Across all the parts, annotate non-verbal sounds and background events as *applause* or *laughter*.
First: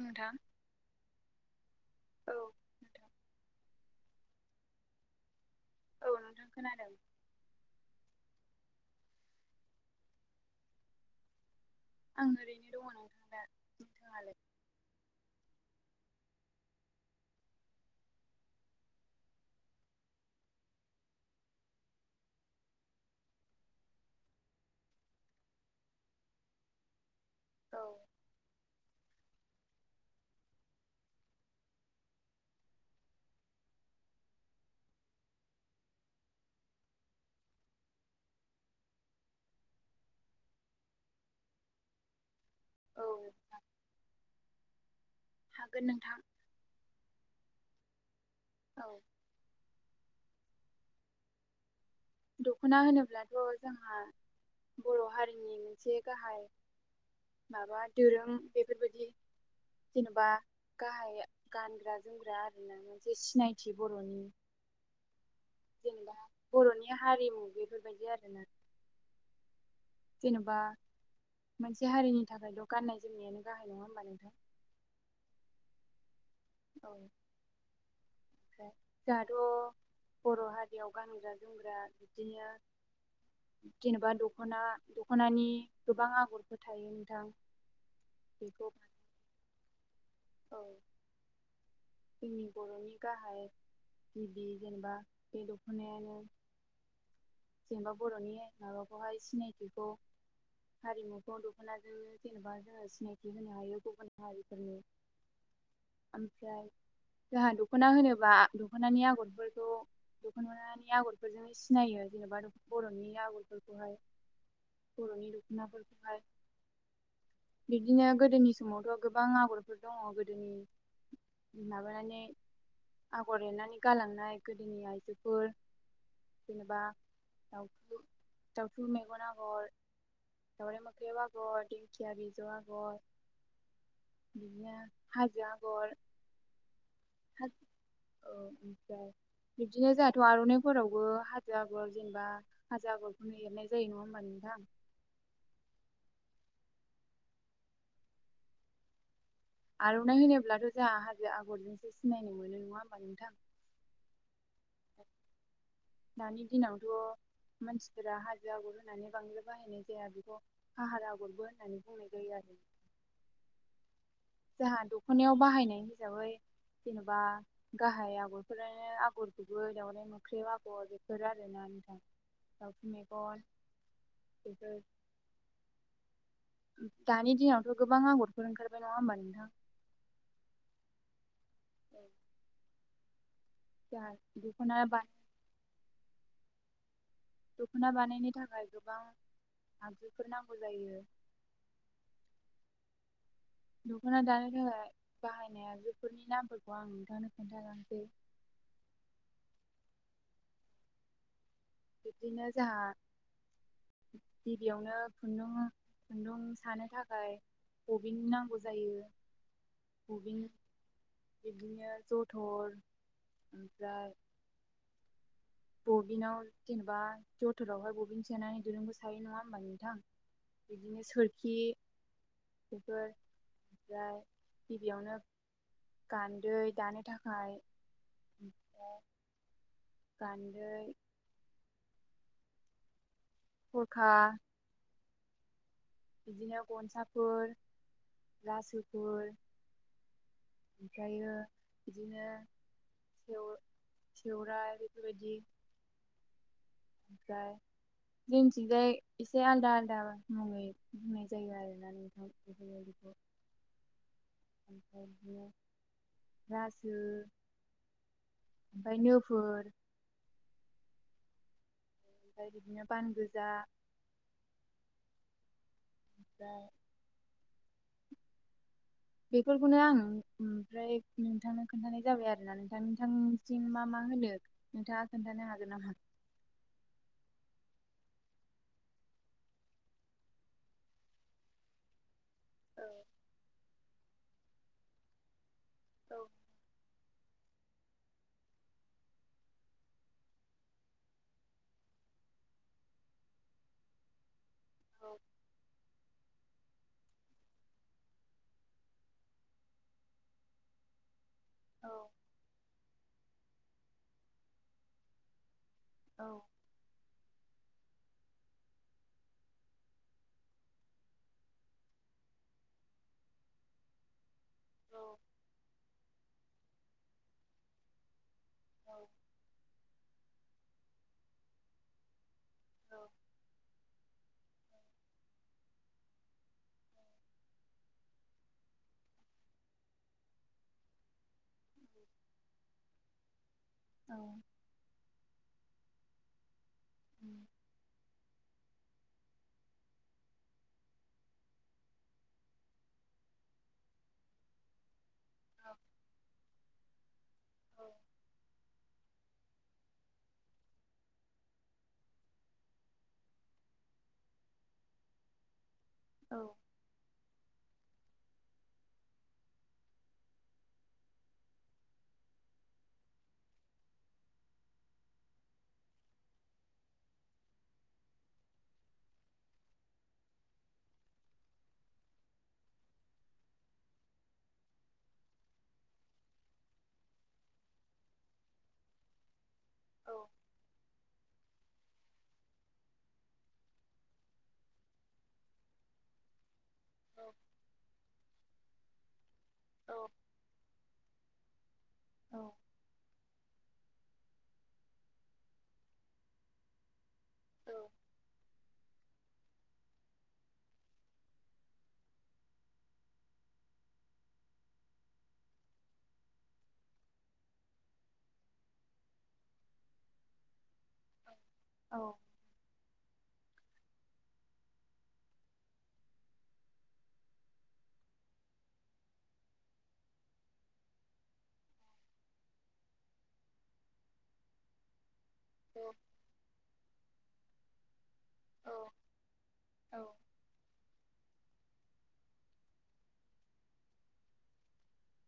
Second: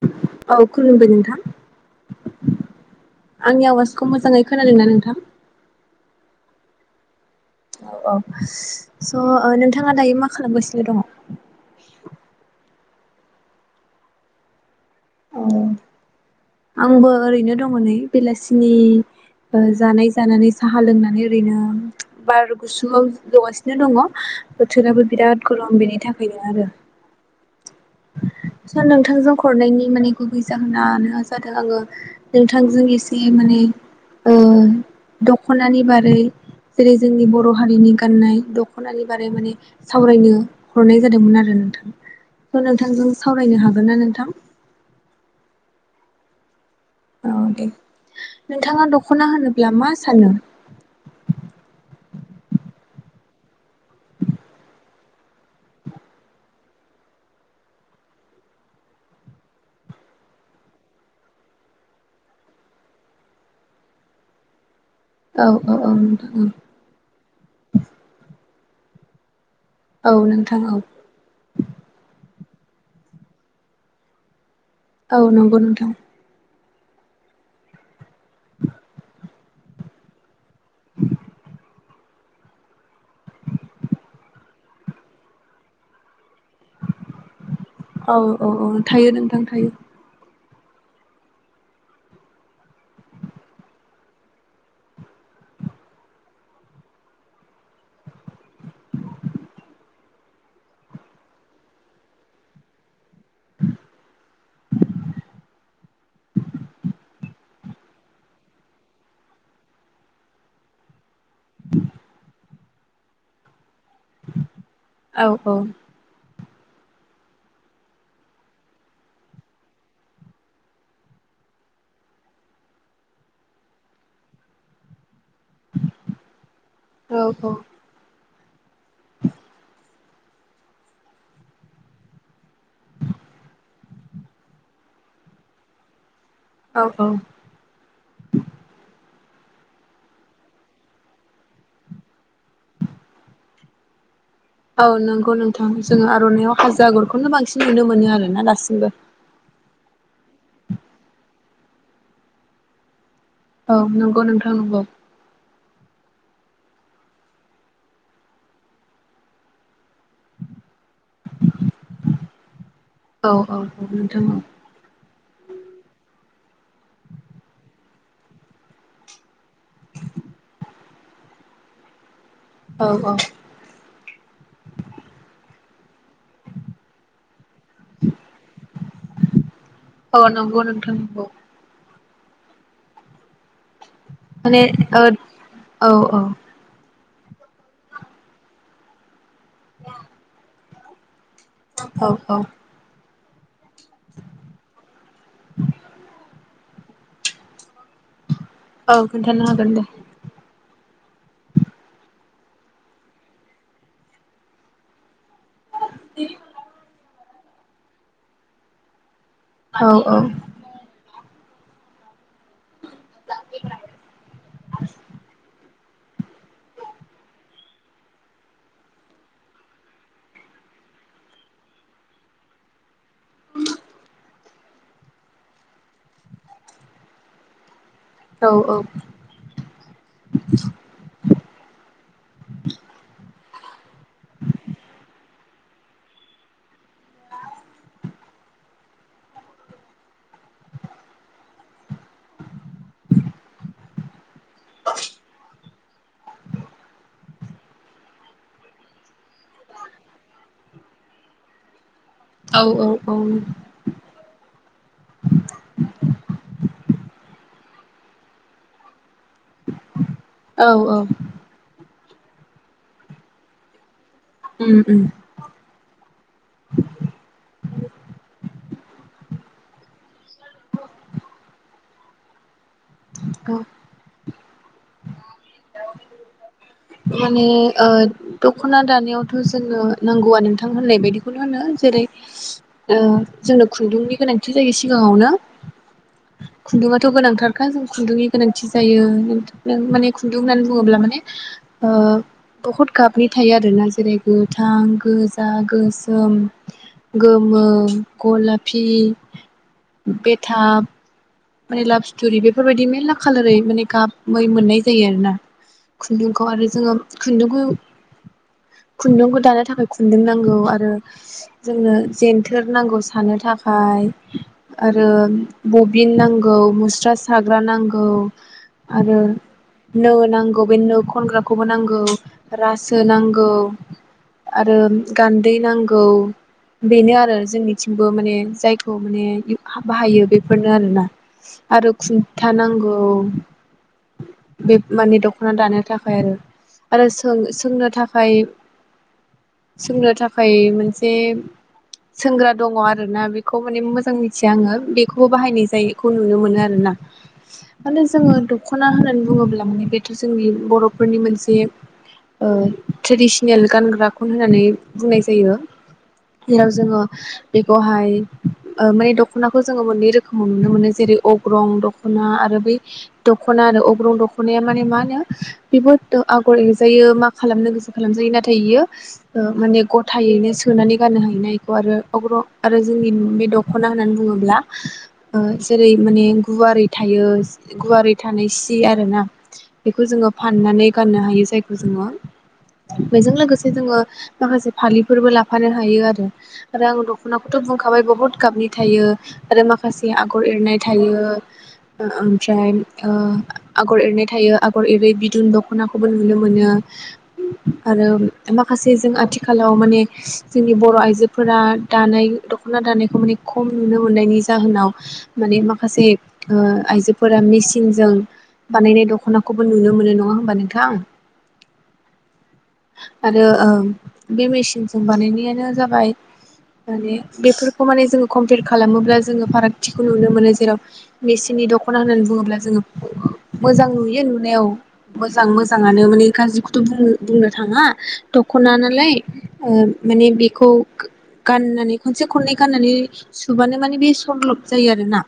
नोंथां औ खुलुमबाय नोंथां औ नोंथां आंनि आवास खौ मोजाङै खोनादों ना नोंथां औ नोंथां खोनादों औ औ स नोंथाङा दायो मा खालामगासिनो दङ। आं ओरैनो दङ नोंथां दा नोंथाङालाय औ। आंबो ओरैनो दङ नै बेलासिनि जानाय जानानै साहा लोंनानै ओरैनो बार गुसुआव जगासिनो दङ बोथोराबो बिराद गरम बेनि थाखायनो आरो औ सार नोंथांजों हरनायनि माने गुबै जाहोनानो जादों आङो नोंथांजों एसे माने ओ दख'नानि बारै जेरै जोंनि बर' हारिनि गाननाय दख'नानि बारै माने सावरायनो हरनाय जादोंमोन आरो नोंथां ' औ नोंथांजों सावरायनो हागोन ना नोंथां हागोन नोंथां अ दे नोंथाङा औ दख'ना होनोब्ला मा *unintelligible* दखना होनोब्लाथ' जोंहा बर' हारिनि मोनसे गाहाय माबा दोरोम बेफोरबायदि जेन'बा गाहाय गानग्रा जोमग्रा आरोना मोनसे सिनायथि बर'नि औ औ औ जेनेबा नोंथां औ बर'नि हारिमु बेफोरबायदि आरोना औ जेनेबा नोंथां औ नोंथां औ मोनसे हारिनि थाखायल गाननाय जोमनायानो गाहाय नङा होमबा नोंथां औ नंगौ नोंथां औ *unintelligible* थ'बर' हारि बेयाव गानग्रा जोमग्रा बिदिनो जेनेबा दखना दखनानि गोबां आगर औ औ बेखौ औ थायो नोंथां थायो औ जोंनि बर'नि गाहाय गिबि जेनेबा बे दख'नायानो जेनेबा बर'नि माबाखौहाय सिनायथिखौ हारिमुखौ दख'नाजोंनो जेनेबा जोङो सिनायथि होनो हायो गुबुन हारिफोरनो ओमफ्राय जाहा दख'ना होनोबा दख'नानि आगरफोरखौ दख'नि आगरफोरजोंनो सिनायो जेनेबा बर'नि आगरफोरखौहाय औ बर'नि दख'नाफोरखौहाय बिदिनो गोदोनि समावथ' गोबां आगरफोर दङ गोदोनि माबानानै आगर एरनानै गालांनाय गोदोनि आइजोफोर जेनेबा औ औ दाउथु दावथु मेगन आगर दाावराइ मोख्रेब आगर दिंखिया बिजौ आगर बेनो हाजो आग औ औ धोद औ ओ ओमफ्राय बिब्दिनो जाहाथ' आर'नायफोरावबो हाजो आगर जेनेबा हाजो आगरखौनो एरनाय जायो नङा होनबानो औ नंगौ नोंथां जोङो आर'नायाव हाजो आगरखौनो बांसिन नुनो मोनो आरोना दासिमबो आर'नाय होनोब्लाथ' जाहा हाजो आगरजोंसो सिनायनो मोनो नङा होमबा नोंथां औ नंगौ नोंथां नंगौ। दानि दिनावथ' मानसिफोरा हाजो आगर होनानै बांद्राय बाहायनाय जाया बेखौ फाहार आगरबो होननानै बुंनाय जायो आरो औ औ नोंथां औ। जोंहा दखनायाव बाहायनाय हिसाबै जेनबा गाहाय आगरफोरानो आगर गुबै दाावराइ मोख्रेब आगर बेफोर आरोना नोंथां। औ दावस्रि औ मेगन बेफोर दानि दिनावथ' गोबां आगरफोर ओंखारबाय नङा होमबानो औ नंगौ नोंथां नंगौ। उम। माने बा औ औ। दख'ना बानायनो थाखाय गोबां आयजोफोर ना? बुजायो। औ औ। दख'ना दानो थाखाय बाहायनाय आगजुफोरनि नामफोरखौ आं नोंथांनो खोन्थालां औ खोन्थानो हागोन दे बिब्दिनो जाहा गिबियावनो खुन्दुं खुन्दुं सानो थाखाय। बबिन नांगौ जायो। औ औ बिदिनो जथर ओमफ्राय गबिनल जेनेबा जथोरावहाय बबिेन सोनानै दुरुंबो सायो नङा होमबा नोंथां बिदिनो सोरखि *inaudible* गिबियावनो गान्दै दानो थाखाय औ औ ओमफ्राय गान्दै *inaudible* खरखा बिदिनो गनसाफोर रासोफोर ओमफ्रायो बिदिनो सेव सेवराइ बेफोरबायदि ओमफ्राय जोंथिंजाय एसे आलदा आलादा मुङै-' नाय जायो आरो औ नो *unintelligible* रासो ओमफ्राय नोफोर *inaudible* औ औ। ओमफ्राय बिदिनो बान गोजा उम उम। ओमफ्राय बेफोरखौनो आं ओमफ्राय नोंथांनो खोन्थानाय जाबाय आरोना नोंथां। औ थांसिं मा मा होनो नोंथाङा खोन्थानो हागोन नामा? माने ओ दख'ना दानायावथ' जोंनो नांगौआ नोंथां होननाय बायदिखौनो होनो जेरै ओ जोंनो खुन्दुंनि गोनांथि जायो सिगाङावनो औ खुन्दुङाथ गोनांथारखा जों खुन्दुंनि गोनांथि जायो नों माने खुन्दुं होननानै बुङोब्ला माने ओ बहुत गाबनि थायो आरोना जेरैबो गोथां, गोजा, गो गोमो गलाफि बेथाब माने लाभ स्टरि बेफोरबायदि मेरला खालारै माने गाबै मोननाय जायो आरो ना खुन्दुंखौ आरो जोङो खुन्दुंखौ खुन्दुंखौ दानो थाखाय खुन्दुं नांगौ आरो जोंनो जेनथोर नांगौ सानो थाखाय आरो बबिन नांगौ। नांगौ मुस्रा साग्रा नांगौ आरो नो नांगौ। बे नो खनग्राखौबो नांगौ रासो नांगौ आरो गान्दै नांगौ बेनो आरो जोंनिथिंबो माने जायखौ माने बाहायो बेफोरनो आरोना? *unintelligible* आरो खुन्था नांगौ बे माने दख'ना दानो थाखाय आरो *unintelligible* आरो सों सोंनो थाखाय सोंनो थाखाय मोनसे सोंग्रा दङ आरोना बेखौ माने मोजां मिथिया आङो बे खौबो बाहायनाय जायो। मोनो आरोना माने जोङो दख'ना होननानै बुङोब्ला माने बेथ' जोंनि बर'फोरनि मोनसे ओ ट्रेडिसनेल गानग्राखौनो होननानै बुंनाय जायो। जेराव जोङो बेखौहाय माने दख'नाखौ जोङो मोननै रोखोमाव नुनो मोनो जेरै अग्रं दख'ना आरो बै दखना आरो अग्रं दख'नाया माने मा होनो बेबो आगर एरजायो मा खालामनो गोसो खालामजायो नाथाय बियो माने गथायैनो सोनानै गाननो हायो ना बेखौ आरो अग्रं आरो जोंनि बे दख'ना होननानै बुङोब्ला जेरै माने गुवारै थायो गुवारै थानाय सि आरो ना बेखौ जोङो फाननानै गाननो हायो जायखौ जोङो बेजों लोगोसे जोङो माखासे फालिफोरबो लाफानो हायो आरो आरो आङो दख'नाखौथ' बुंखाबाय बहुत गाबनि थायो। आरो माखासे आग न'खर एरनाय थायो। ओमफ्राय आगर एरनाय थायो आगर एरै बिदुन दख'नाखौबो नुनो मोनो आरो माखासे जों आथिखालाव माने जोंनि बर' आइजोफोरा दानाय दख'ना दानायखौ माने खम नुनो मोननायनि जाहोनाव माने माखासे आइजोफोरा मेसिनजों बानायनाय दख'नाखौबो नुनो मोनो नङा होमबा नोंथां? औ आरो बे मेसिनजों बानायनायानो जाबाय माने बेफोरखौ माने जोङो खन्थेक खालामोब्ला जोङो फारागथि खौ नुनो मोनो जेराव मेसिननि दख'ना होननानै बुङोब्ला जोङो मोजां नुयो नुनायाव मोजां-मोजाङानो माने गाज्रिखौथ' बुं बुंनो थाङा दख'ना नालाय ओ माने बेखौ गाननानै खनसे खननै गाननानै सुबानो माने बे समलब जायो आरोना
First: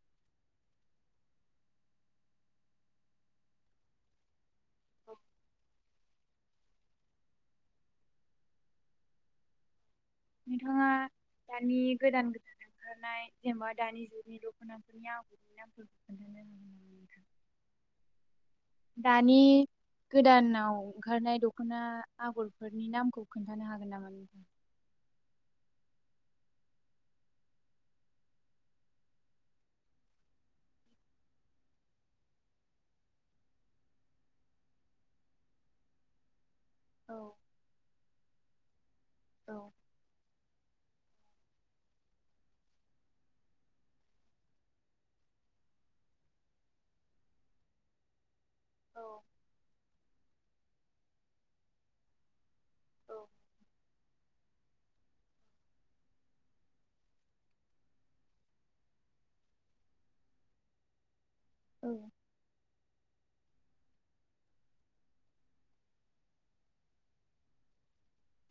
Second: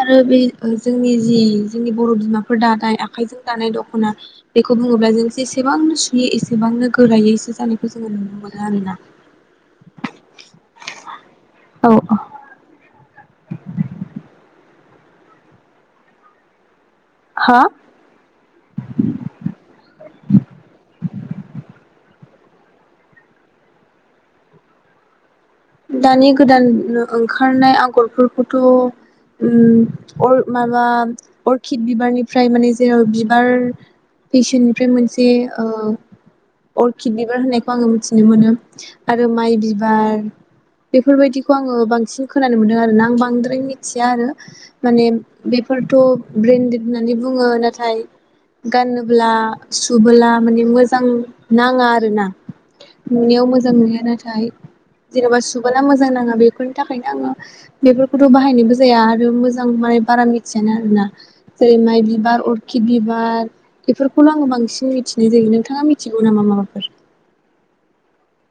आरो बे जोंनि जि जोंनि बर' बिमाफोर दानाय आखाइजों दानाय दख'ना। बेखौ बुङोब्ला जों जेसेबांनो बे एसेबांनो गोरायैसो जानायखौ जोङो नुनो मोनो आरोना। नोंथाङा दानि गोदान गोदान ओंखारनाय जेनेबा दानि जुगनि दखनाफोरनि आगरनि नामफोरखौ खोनथानो दानि गोदानाव ओंखारनाय दख'ना आगरफोरनि नामखौ खोन्थानो हागोन नामा नों? दानि गोदान ओंखारनाय आगरफोरखौथ' ओम अर माबा अर्खिद बिबारनिफ्राय माने जेराव बिबार फेसेननिफ्राय मोनसे ओ औ अर्किद बिबार होननायखौ आङो मिथि नुनो मोनो। आरो औ माइ बिबार बेफोरबायदिखौ आङो बांसिन खोनानो मोनदों आरोना आं बांद्राय मिथिया आरो माने बेफोरथ' ब्रेन्डेड होननानै बुङो नाथाय औ गानोब्ला सुबोला माने मोजां नाङा आरोना नुनायाव मोजां नुयो नाथाय जेन'बा सुबा मोजां नाङा बेफोरनि थाखायनो आङो बेफोरखौथ' बाहायनोबो जाया आरो मोजां माने बारा मिथियानो आरोना। जेरै माइ औ बिबार अर्किद बिबार बेफोरखौल' आङो बांसिन मिथिनाय जायो। नोंथाङा मिथिगौ नामा माबाफोर?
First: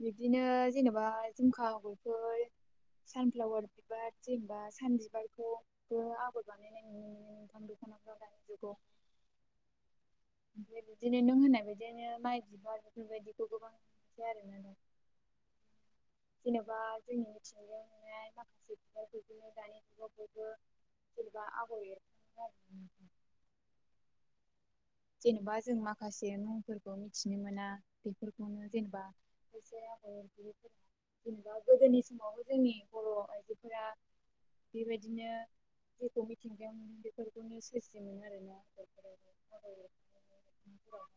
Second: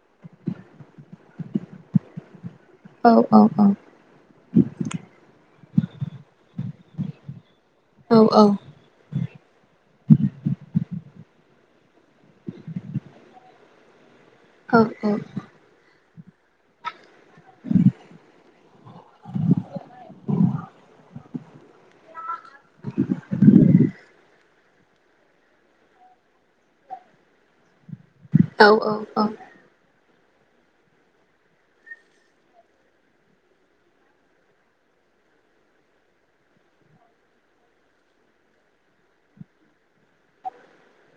बिब्दिनो जेनेबा जिमखा बोथोर औ औ औ सानफ्लावार बिबार जेनेबा सान बिबारखौबो आगर औ औ बानायन *inaudible* *unintelligible* बिदिनो नों होननाय बायद *unintelligible* बिदिनो माइ बिबार बेफोरबायदिखौ गोबां आरो औ औ जेनेबा जोंनि मिथिंगाव नुनाय माखासे बिफां बिदिनो दानि जुगाव बयबो जेनेबा आगर एर *unintelligible* जेनेबा जों माखासे मुंफोरखौ मिथिनो मोना बेफोरखौनो औ औ जेनेबा औ खायसे जेनेबा गोदोनि समाव जोंनि बर' आइजोफोरा बेबायदिनो जेखौ मिथिंगायाव मोनो बेफोरखौनो सोरजियोमोन आरोना औ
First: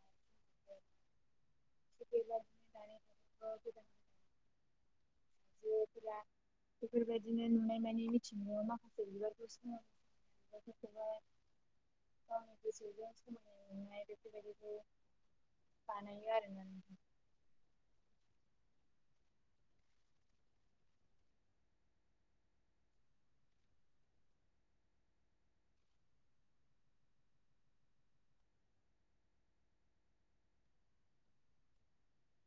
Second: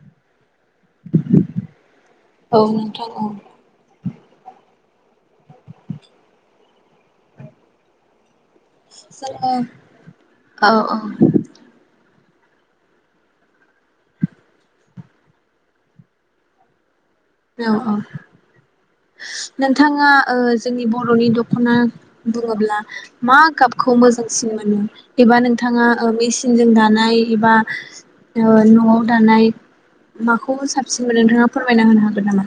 औ नोंथां औ *unintelligible* बेफोरबायदिनो नुनाय मानि मिथि *unintelligible* माखासे बिराद जोङो बुस्थु औ *unintelligible* *unintelligible* बानायो आरो ना। औ औ नोंथाङा ओ जोंनि बर'नि दख'ना बुङोब्ला मा गाबखौ मोजांसिन मोनो एबा नोंथाङा ओ मेसिनजों दानाय एबा ओ न'आव दानाय माखौ साबसिन मोनो नोंथाङा फोरमायना होनो हागोन? हागोन नामा?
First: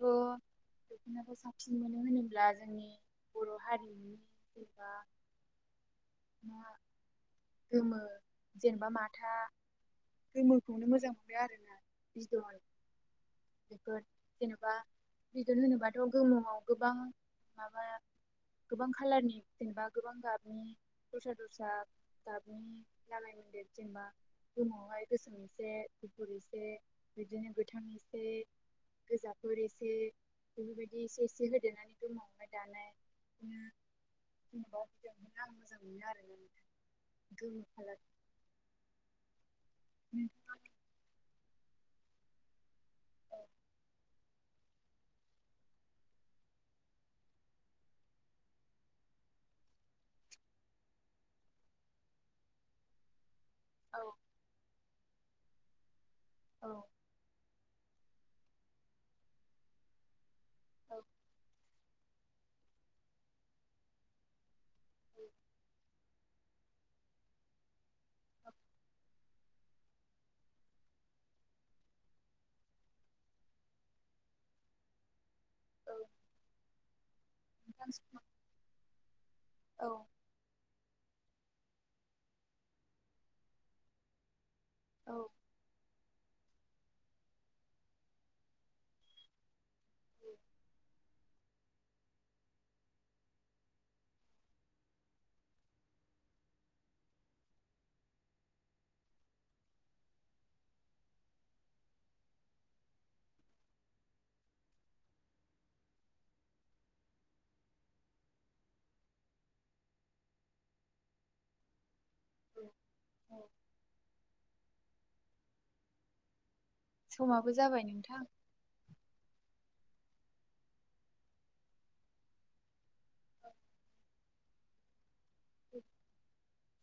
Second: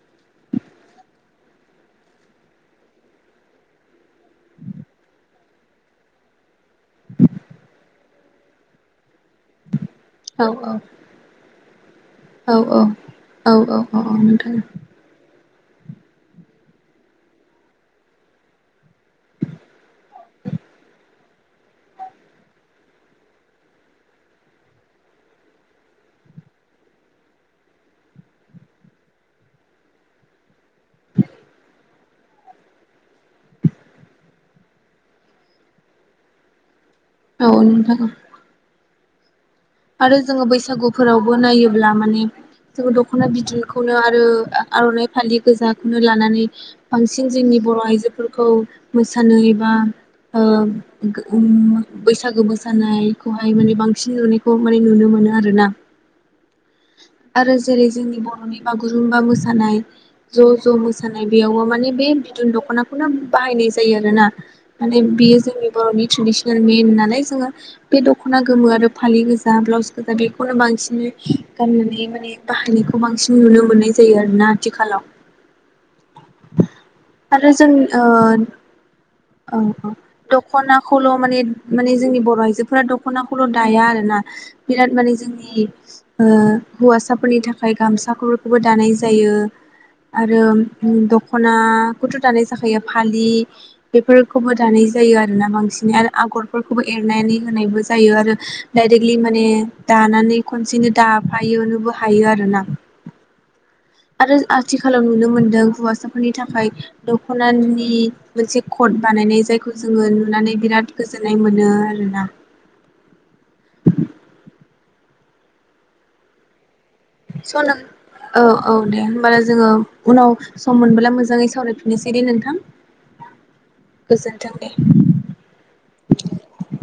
-थ' दखनाखौ साबसिन मोनो होनोब्ला जोंनि बर' हारिनि *unintelligible* *unintelligible* गोमो जेनेबा माथ माथा औ औ गोमोखौनो मोजां मोनो आरोना बिदन बेफोर ओह बिदनो होनोबाथ' गोमोआव गोबां माबा गोबां खालारनि जेनेबा गोबां गाबनि दस्रा दस्रा गाबनि लागाय मोनदेर जेनेबा गोमोआवहाय गोसोम एसे गुफुर एसे बिदिनो गोथां एसे गोजाफोर एसे बेबायदि एसे एसे होदेरनानै दंबावबाय दानाय बिदिनो *unintelligible* आं मोजां मोनो आरो ना औ नोंथां औ आरो जोङो नोंथाङा बैसागुफोरावबो नायोब्ला मा जोङो दख'ना बिदनखौनो आरो आर'नाइ फालि गोजाखौनो लानानै बांसिन जोंनि बर' आइजोफोरखौ मोसानाय बा ओ गो उम बैसागो मोसानाय खौहाय माने औ बांसिन नु माने नुनो मोनो आरोना? औ आरो जेरै जोंनि बर'नि बागुरुम्बा मोसानाय-' ज' ज' औ मोसानाय बेयावबो माने बे बिदुन दख'नाखौनो बाहायनाय जायो आरोना माने बेयो जोंनि बर'नि ट्रेडिसनेल मेइेन होनी नालाय जोङो बे दख'ना गोमो आरो फालि गोजा ब्लाउस गोजा बेखौनो बांसिनै गाननानै माने बाहायनायखौ बांसिन नुनो मोननाय जायो आरोना आथिखालाव-' औ *inaudible* आरो जों नोंथां ओ समा औ औ दख'नाखौ खौल' माने माने जोंनि बर' आइजोफोरा दख'नाखौल' दाया आरोना। बिराद माने औ जोंनि हौवासाफोरनि थाखाय गामसाफोरखौबो दानाय जायो आरो दख'नाखौथ' दानाय जाखायो फालि बेफोरखौबो दानाय जायो आरोना बांसिनै आरो आगरफोरखौबो एरनानै होनायबो जायो आरो डायरेक्टलि माने दानानै खनसेनो दाफायोबो हायो आरोना आरो आथिखालाव नुनो मोनदों हौवासाफोरनि थाखाय दख'नानि मोनसे कट बानायनाय जायखौ जोङो नुनानै बिराद गोजोननाय मोनो आरोना औ। समाबो स' नों जाबाय नोंथां औ औ दे। होमबला जोङो उनाव सम मोनबोला मोजाङै सावरायफिननोसै दे नोंथां। गोजोन्थों दे। *inaudible*